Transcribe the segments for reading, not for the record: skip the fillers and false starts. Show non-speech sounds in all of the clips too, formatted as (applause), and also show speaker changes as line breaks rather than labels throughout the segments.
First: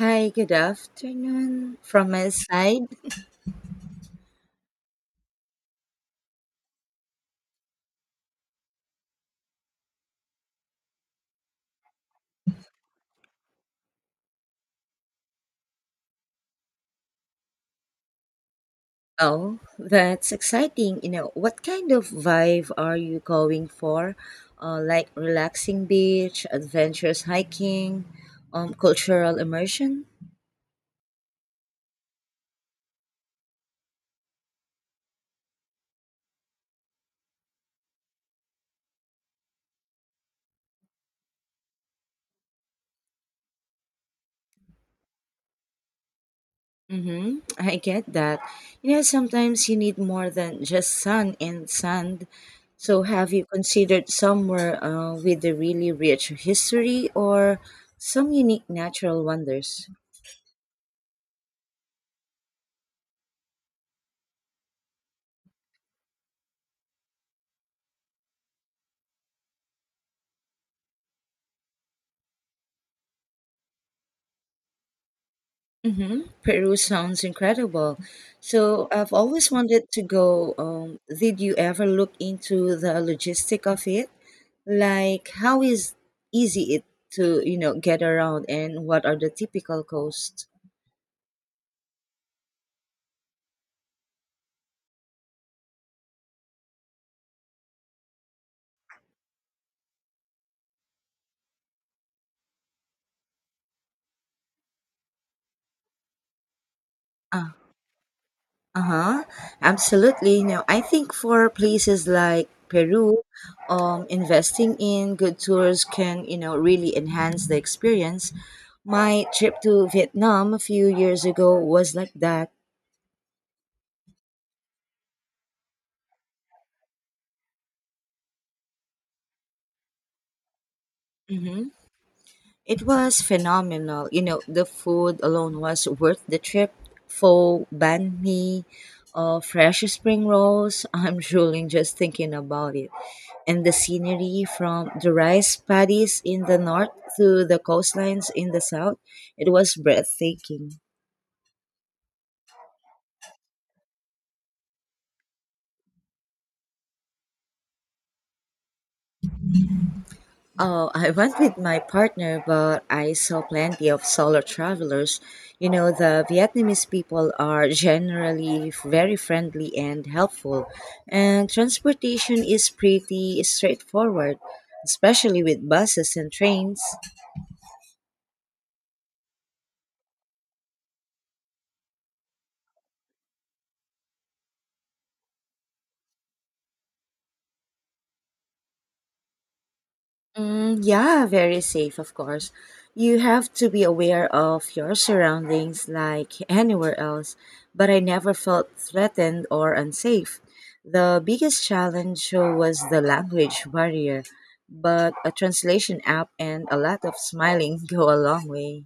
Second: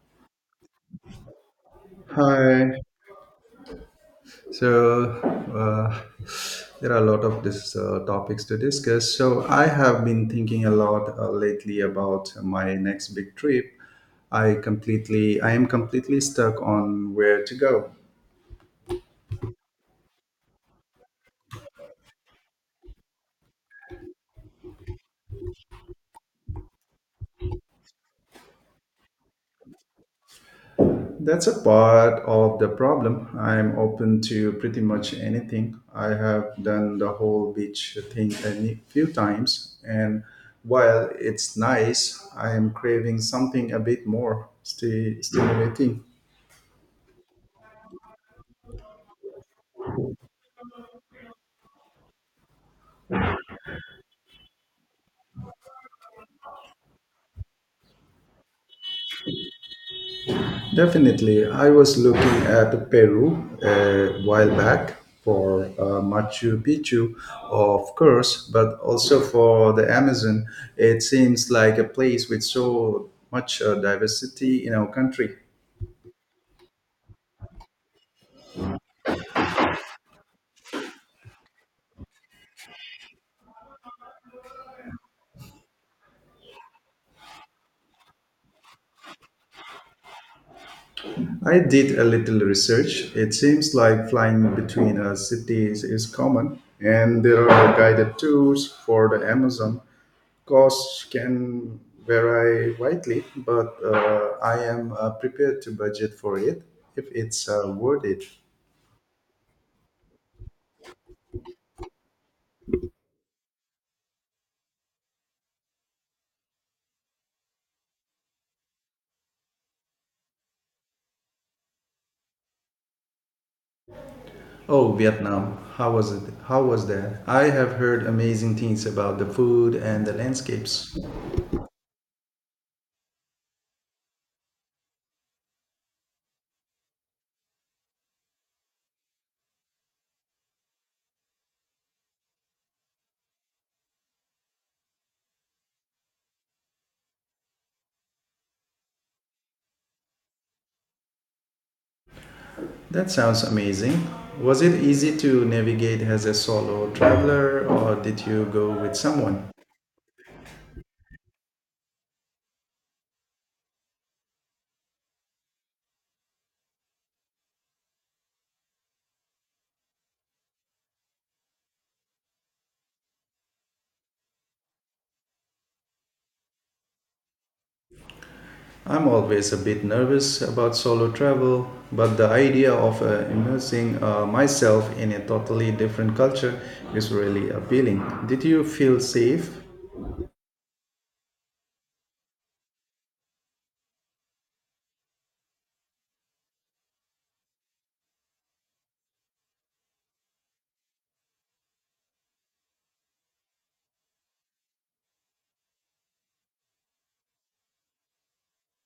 Hi, good afternoon from my
Hi.
side.
So uh, there are a lot of this topics to discuss. So I have been thinking a lot lately about my next big trip. I am completely stuck on where to go.
Oh, that's exciting. You know, what kind of vibe are you going for? Like relaxing beach, adventurous hiking, cultural immersion?
That's a part of the problem. I'm open to pretty much anything. I have done the whole beach thing a few times, and while it's nice, I am craving something a bit more stimulating.
Mm-hmm. I get that. You know, sometimes you need more than just sun and sand. So, have you considered somewhere with a really rich history or some unique natural wonders?
Definitely. I was looking at Peru a while back for Machu Picchu, of course, but also for the Amazon. It seems like a place with so much diversity in our country.
Hmm, Peru sounds incredible. So I've always wanted to go. Did you ever look into the logistic of it? Like how is easy it to get around and what are the typical costs?
I did a little research. It seems like flying between cities is common, and there are guided tours for the Amazon. Costs can vary widely, but I am prepared to budget for it if it's
Uh,
worth it.
uh-huh. Absolutely. Now, I think for places like Peru, investing in good tours can, you know, really enhance the experience. My trip to Vietnam a few years ago was like that.
Oh, Vietnam! How was it? How was that? I have heard amazing things about the food and the landscapes.
Mhm. It was phenomenal. You know, the food alone was worth the trip. Pho, banh mi, fresh spring rolls. (laughs) I'm drooling just thinking about it. And the scenery from the rice paddies in the north to the coastlines in the south, it was breathtaking.
That sounds amazing. Was it easy to navigate as a solo traveler or did you go with someone?
Oh, I went with my partner, but I saw plenty of solo travelers. You know, the Vietnamese people are generally very friendly and helpful, and transportation is pretty straightforward, especially with buses and trains.
I'm always a bit nervous about solo travel, but the idea of immersing myself in a totally different culture is really appealing. Did you feel safe?
Mm, yeah, very safe, of course. You have to be aware of your surroundings like anywhere else, but I never felt threatened or unsafe. The biggest challenge was the language barrier, but a translation app and a lot of smiling (laughs) go a long way.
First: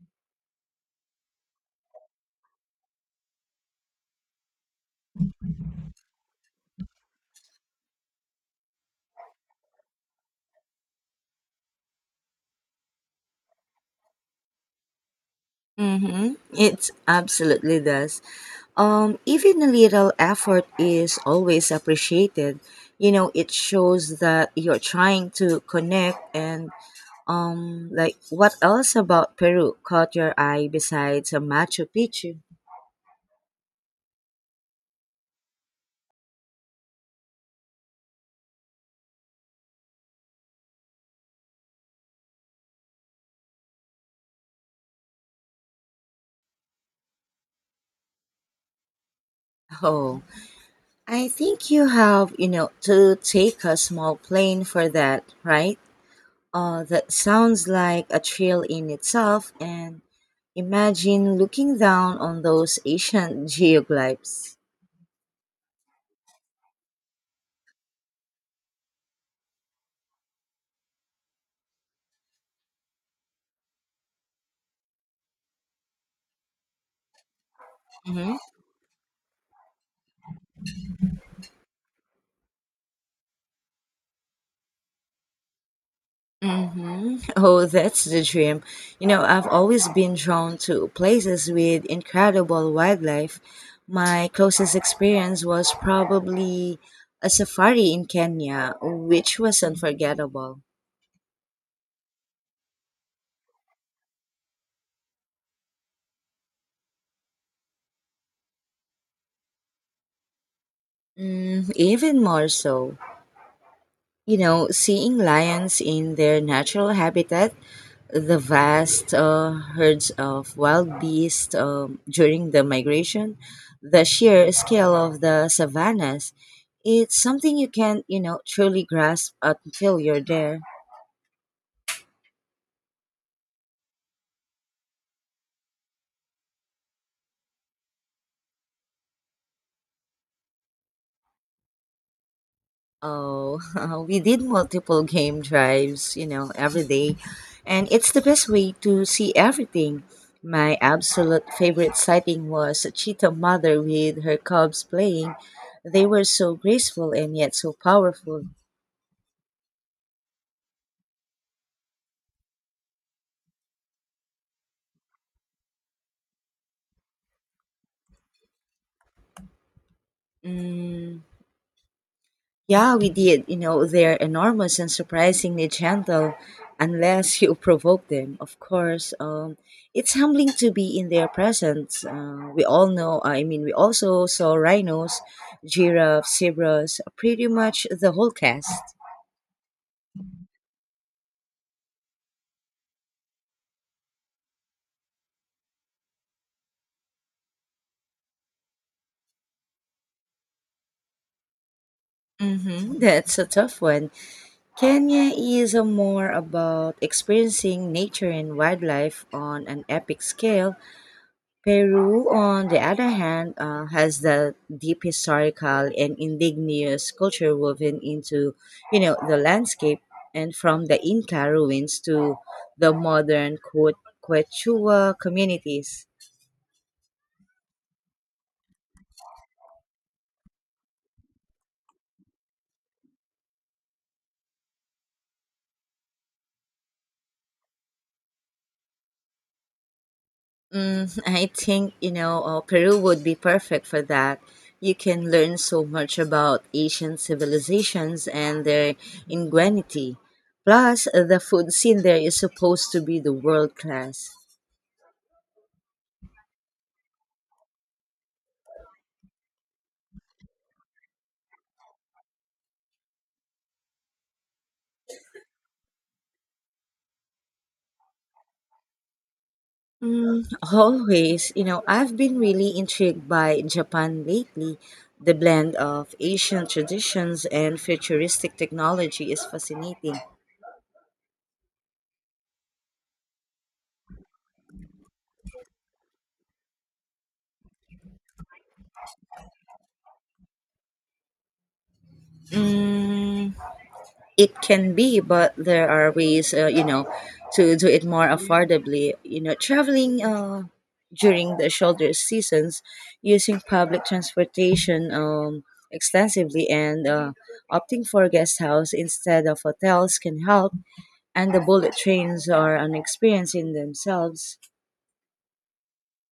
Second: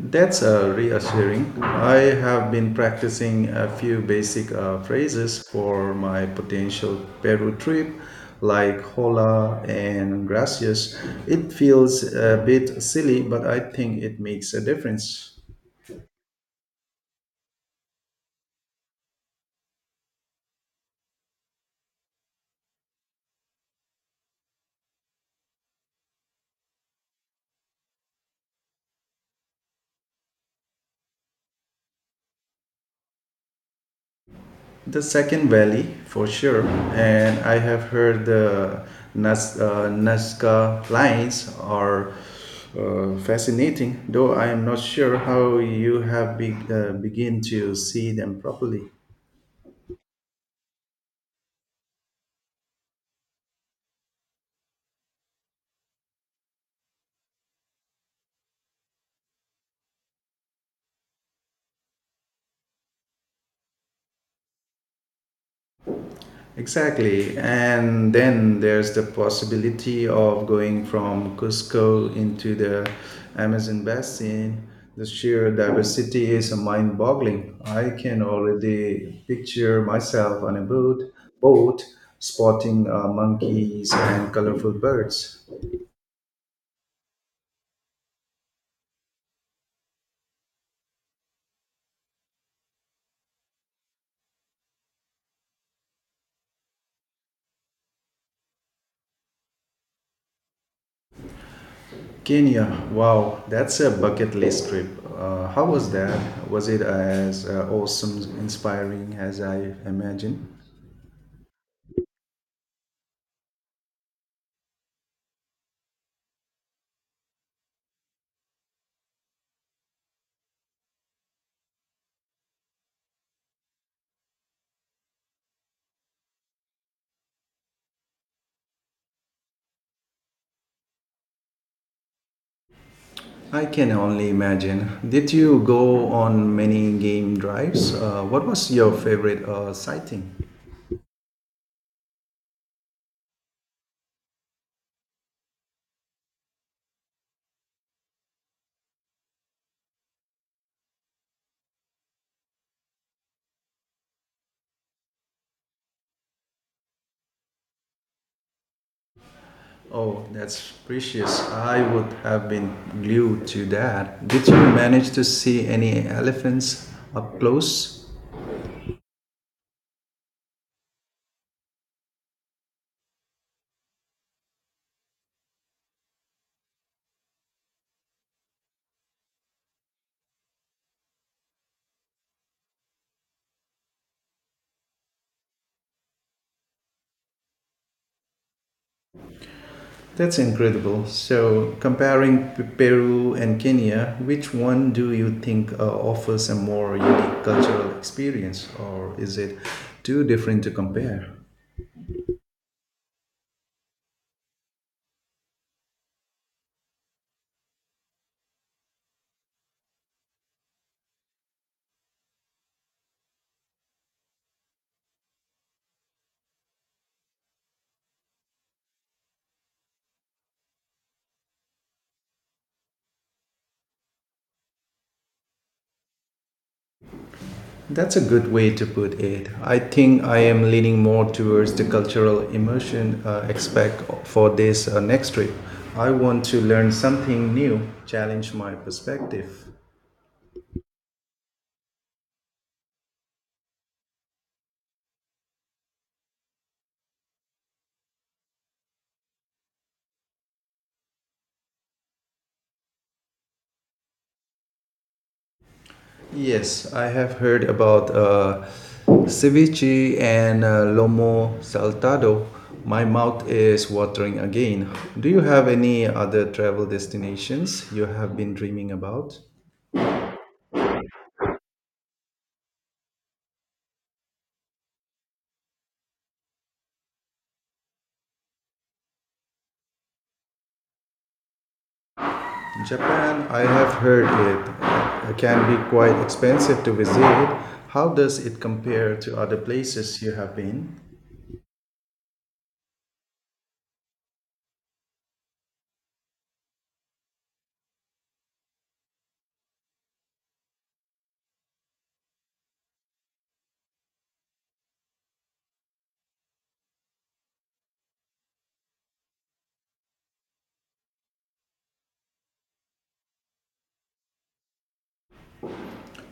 That's reassuring. I have been practicing a few basic phrases for my potential Peru trip, like hola and gracias. It feels a bit silly, but I think it makes a difference.
Mm-hmm. It absolutely does. Even a little effort is always appreciated. You know, it shows that you're trying to connect and, like, what else about Peru caught your eye besides a Machu Picchu?
The second valley, for sure, and I have heard the Nazca lines are fascinating, though I am not sure how you have begin to see them properly.
(laughs) Oh, I think you have, you know, to take a small plane for that, right? That sounds like a thrill in itself, and imagine looking down on those ancient (laughs) geoglyphs.
Exactly. And then there's the possibility of going from Cusco into the Amazon basin. The sheer diversity is mind boggling. I can
Mhm.
already picture myself on a boat, boat spotting monkeys and colorful birds.
Hmm. (laughs) Oh, that's the dream. You know, I've always been drawn to places with incredible wildlife. My closest experience was probably a safari in Kenya, which was unforgettable.
Kenya, wow, that's a bucket list trip. How was that? Was it as awesome, inspiring as I imagined?
Mm, even more so. You know, seeing lions in their natural habitat, the vast herds of wild beasts during the migration, the sheer scale of the savannas, it's something you can't, you know, truly grasp until you're there.
I can only imagine. Did you go on many game drives? What was your favorite sighting?
Oh, (laughs) we did multiple game drives, you know, every day, and it's the best way to see everything. My absolute favorite sighting was a cheetah mother with her cubs playing. They were so graceful and yet so powerful.
Oh, that's precious. I would have been glued to that. Did you manage to see any elephants up close?
Mm, yeah, we did. You know, they're enormous and surprisingly gentle, unless you (laughs) provoke them, of course. It's humbling to be in their presence. We all know, I mean, we also saw rhinos, giraffes, zebras, pretty much the whole cast.
That's incredible. So, comparing Peru and Kenya, which one do you think offers a more unique cultural experience, or is it too different to compare?
Hmm. (laughs) That's a tough one. Kenya is a more about experiencing nature and wildlife on an epic scale. Peru, on the other hand, has the deep historical and indigenous culture woven into, you know, the landscape, and from the Inca ruins to the modern Quechua communities.
That's a good way to put it. I think I am leaning more towards the cultural immersion aspect for this next trip. I want to learn something new, challenge my perspective.
Mm, (laughs) I think, you know, Peru would be perfect for that. You can learn so much about ancient civilizations and their ingenuity. Plus, the food scene there is supposed to be the world class.
Yes, I have heard about ceviche and lomo saltado. My mouth is watering again. Do you have any other travel destinations you have been dreaming about?
Mm, always, you know, I've been really intrigued by Japan lately. The blend of Asian traditions and futuristic technology is fascinating.
Japan, I have heard it can be quite expensive to visit. How does it compare to other places you have been?
Mm, it can be, but there are ways, you know, to do it more affordably. You know, traveling during the shoulder seasons, using public transportation extensively, and opting for guest house instead of hotels can help, and the bullet trains are an experience in themselves.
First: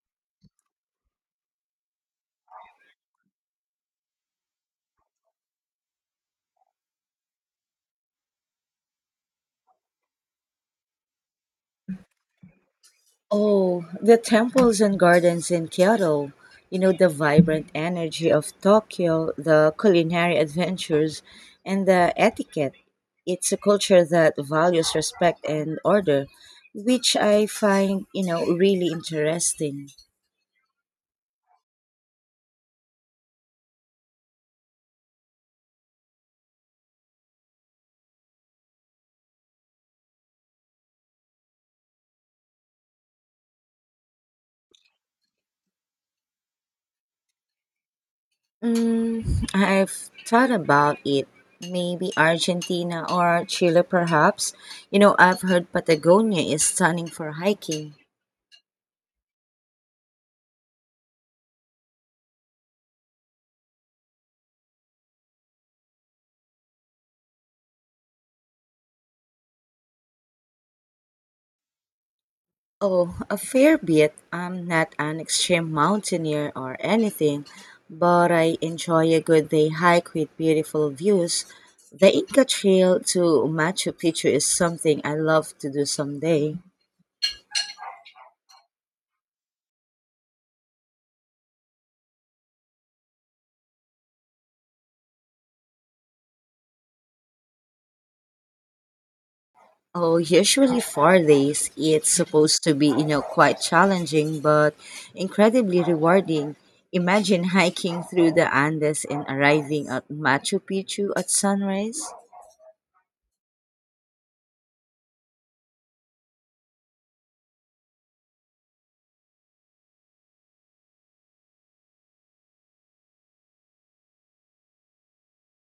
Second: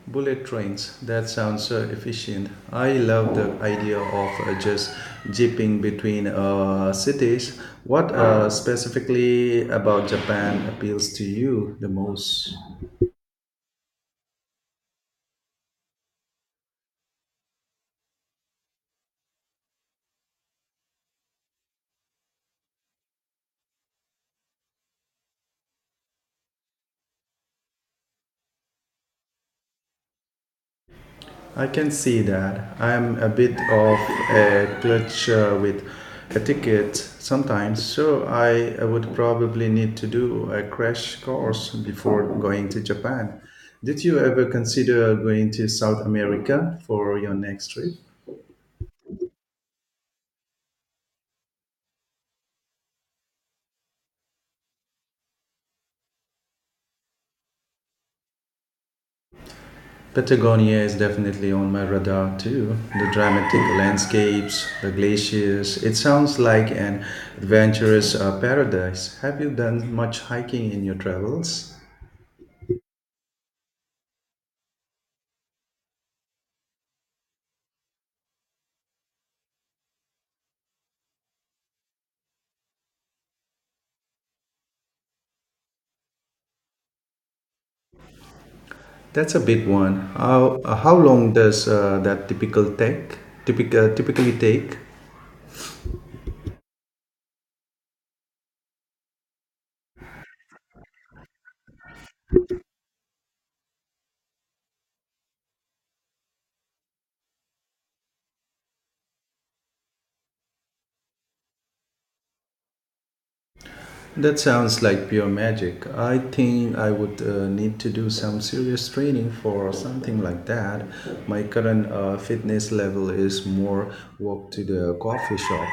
Bullet trains, that sounds so efficient. I love the idea of just jipping between cities. What specifically about Japan appeals to you the most?
Oh, the temples and gardens in Kyoto. You know, the vibrant energy of Tokyo, the culinary adventures, and the etiquette. It's a culture that values respect and order, which I find, you know, really interesting.
I can see that. I'm a bit of a clutcher with a ticket sometimes, so I would probably need to do a crash course before going to Japan. Did you ever consider going to South America for your next trip?
Mm, I've thought about it. Maybe Argentina or Chile, perhaps. You know, I've heard Patagonia is stunning for hiking.
Patagonia is definitely on my radar too. The dramatic landscapes, the glaciers, it sounds like an adventurous paradise. Have you done much hiking in your travels?
Oh, a fair bit. I'm not an extreme mountaineer or anything, but I enjoy a good day hike with beautiful views. The Inca Trail to Machu Picchu is something I love to do someday.
That's a big one. How long does that typically take.
Oh, usually 4 days. It's supposed to be, you know, quite challenging, but incredibly rewarding. Imagine hiking through the Andes and arriving at Machu Picchu at sunrise.
That sounds like pure magic. I think I would need to do some serious training for something like that. My current fitness level is more walk to the coffee shop.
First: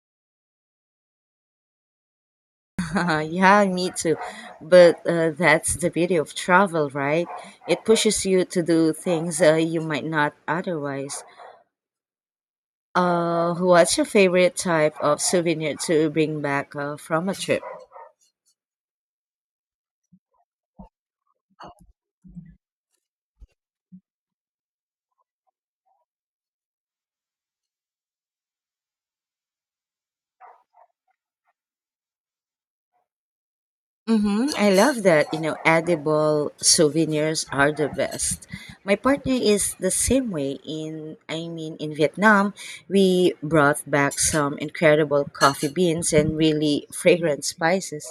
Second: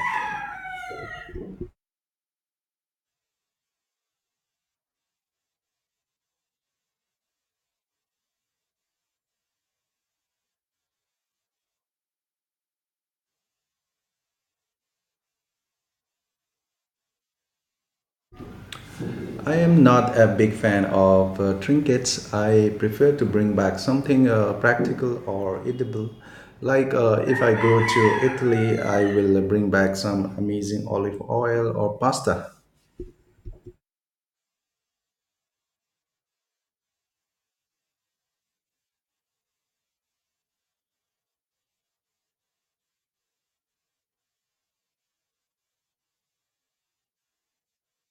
(laughs) Yeah, me too. But that's the beauty of travel, right? It pushes you to do things you might not otherwise. What's your favorite type of souvenir to bring back from a trip?
I am not a big fan of trinkets. I prefer to bring back something practical or edible. Like if I go to Italy, I will bring back some amazing olive oil or pasta.
Mm-hmm. I love that. You know, edible souvenirs are the best. My partner is the same way. In I mean, in Vietnam, we brought back some incredible coffee beans and really fragrant spices.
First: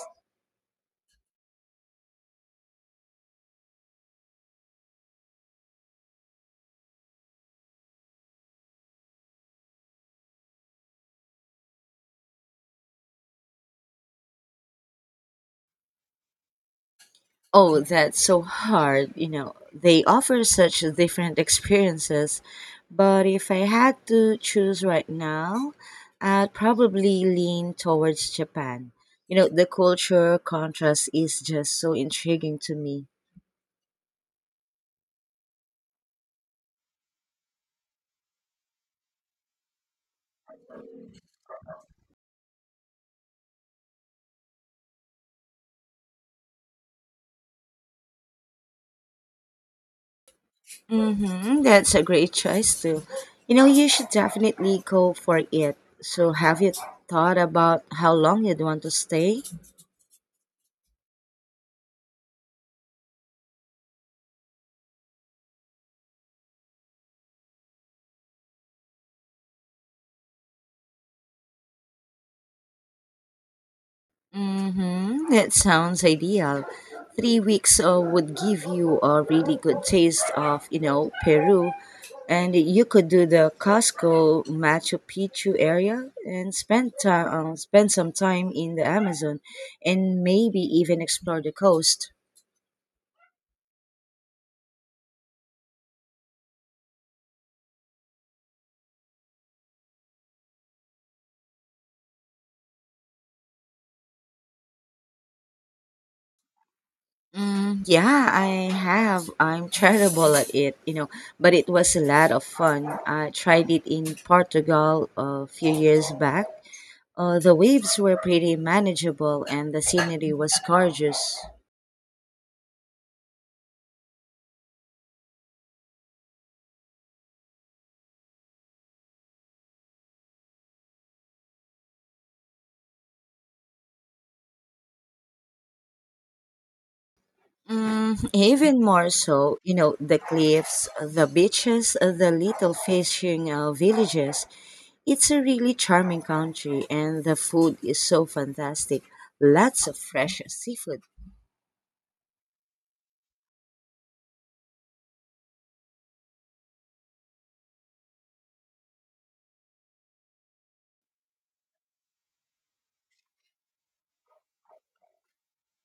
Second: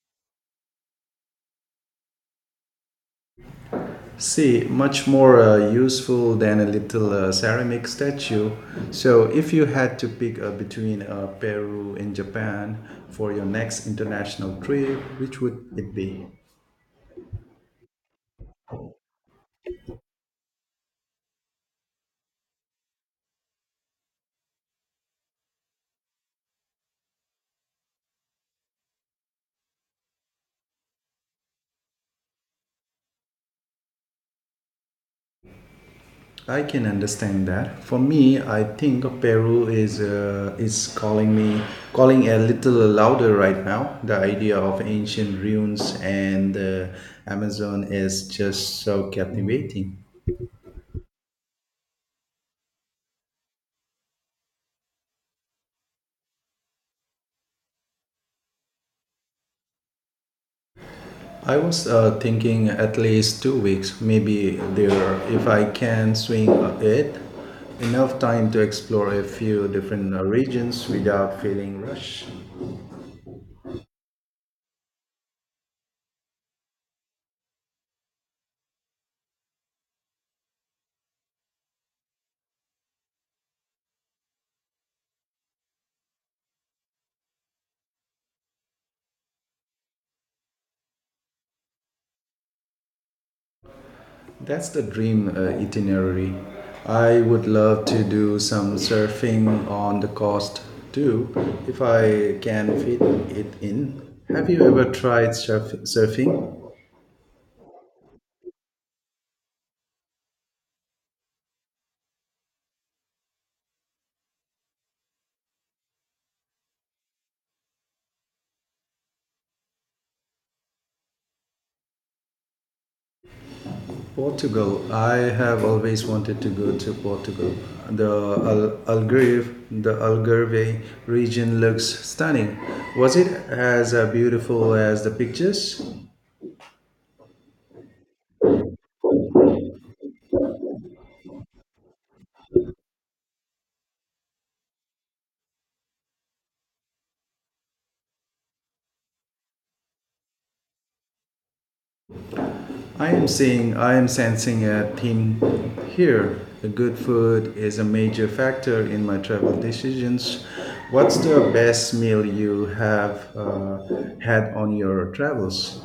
See, much more useful than a little ceramic statue. So, if you had to pick between Peru and Japan for your next international trip, which would it be?
Oh, that's so hard. You know, they offer such different experiences. But if I had to choose right now, I'd probably lean towards Japan. You know, the culture contrast is just so intriguing to me.
I can understand that. For me, I think Peru is calling me, calling a little louder right now. The idea of ancient ruins and the Amazon is just so captivating.
Mm-hmm, that's a great choice, too. You know, you should definitely go for it. So, have you thought about how long you'd want to stay?
I was thinking at least 2 weeks, maybe there, if I can swing it, enough time to explore a few different regions without feeling rushed.
Mm-hmm. That sounds ideal. 3 weeks would give you a really good taste of, you know, Peru. And you could do the Cusco Machu Picchu area and spend some time in the Amazon and maybe even explore the coast.
That's the dream itinerary. I would love to do some surfing on the coast too, if I can fit it in. Have you ever tried surfing?
Mm, yeah, I have. I'm terrible at it, you know, but it was a lot of fun. I tried it in Portugal a few years back. The waves were pretty manageable and the scenery was gorgeous.
Portugal. I have always wanted to go to Portugal. The Algarve region looks stunning. Was it as beautiful as the pictures?
Mm, even more so. You know, the cliffs, the beaches, the little fishing villages. It's a really charming country and the food is so fantastic. Lots of fresh seafood.
I am sensing a theme here. The good food is a major factor in my travel decisions. What's the best meal you have had on your travels?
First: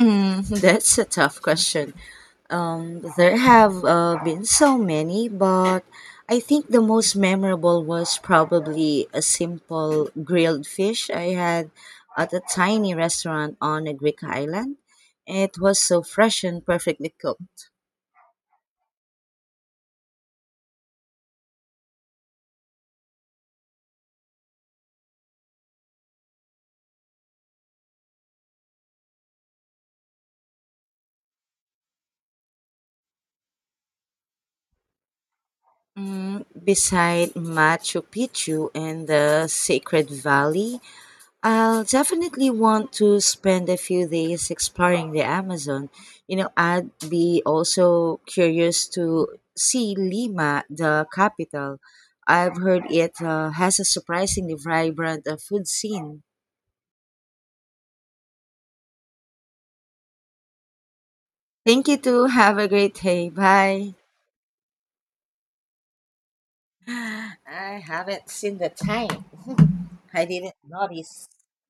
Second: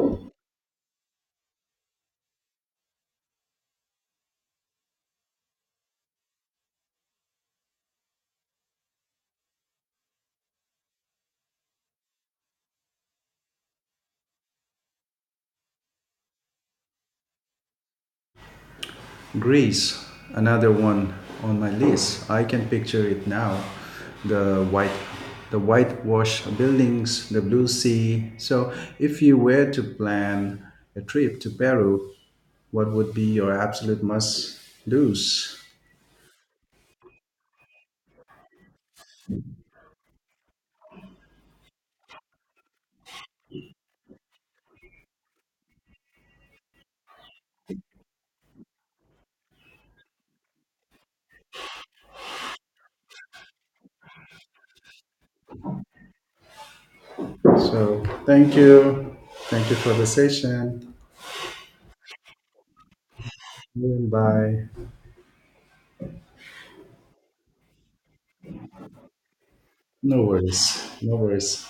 Mm, (laughs) that's a tough question. There have been so many, but I think the most memorable was probably a simple grilled fish I had at a tiny restaurant on a Greek island. It was so fresh and perfectly cooked.
Greece, another one on my list. I can picture it now. The white, the whitewashed buildings, the blue sea. So, if you were to plan a trip to Peru, what would be your absolute must-dos?
Mm, beside Machu Picchu and the Sacred Valley, I'll definitely want to spend a few days exploring the Amazon. You know, I'd be also curious to see Lima, the capital. I've heard it has a surprisingly vibrant food scene.
So thank you. Thank you for the session.
Thank you too. (laughs) Have a great day. Bye.
Bye.
(sighs) I haven't seen the time. (laughs)
No
I didn't
worries. No
notice.
worries.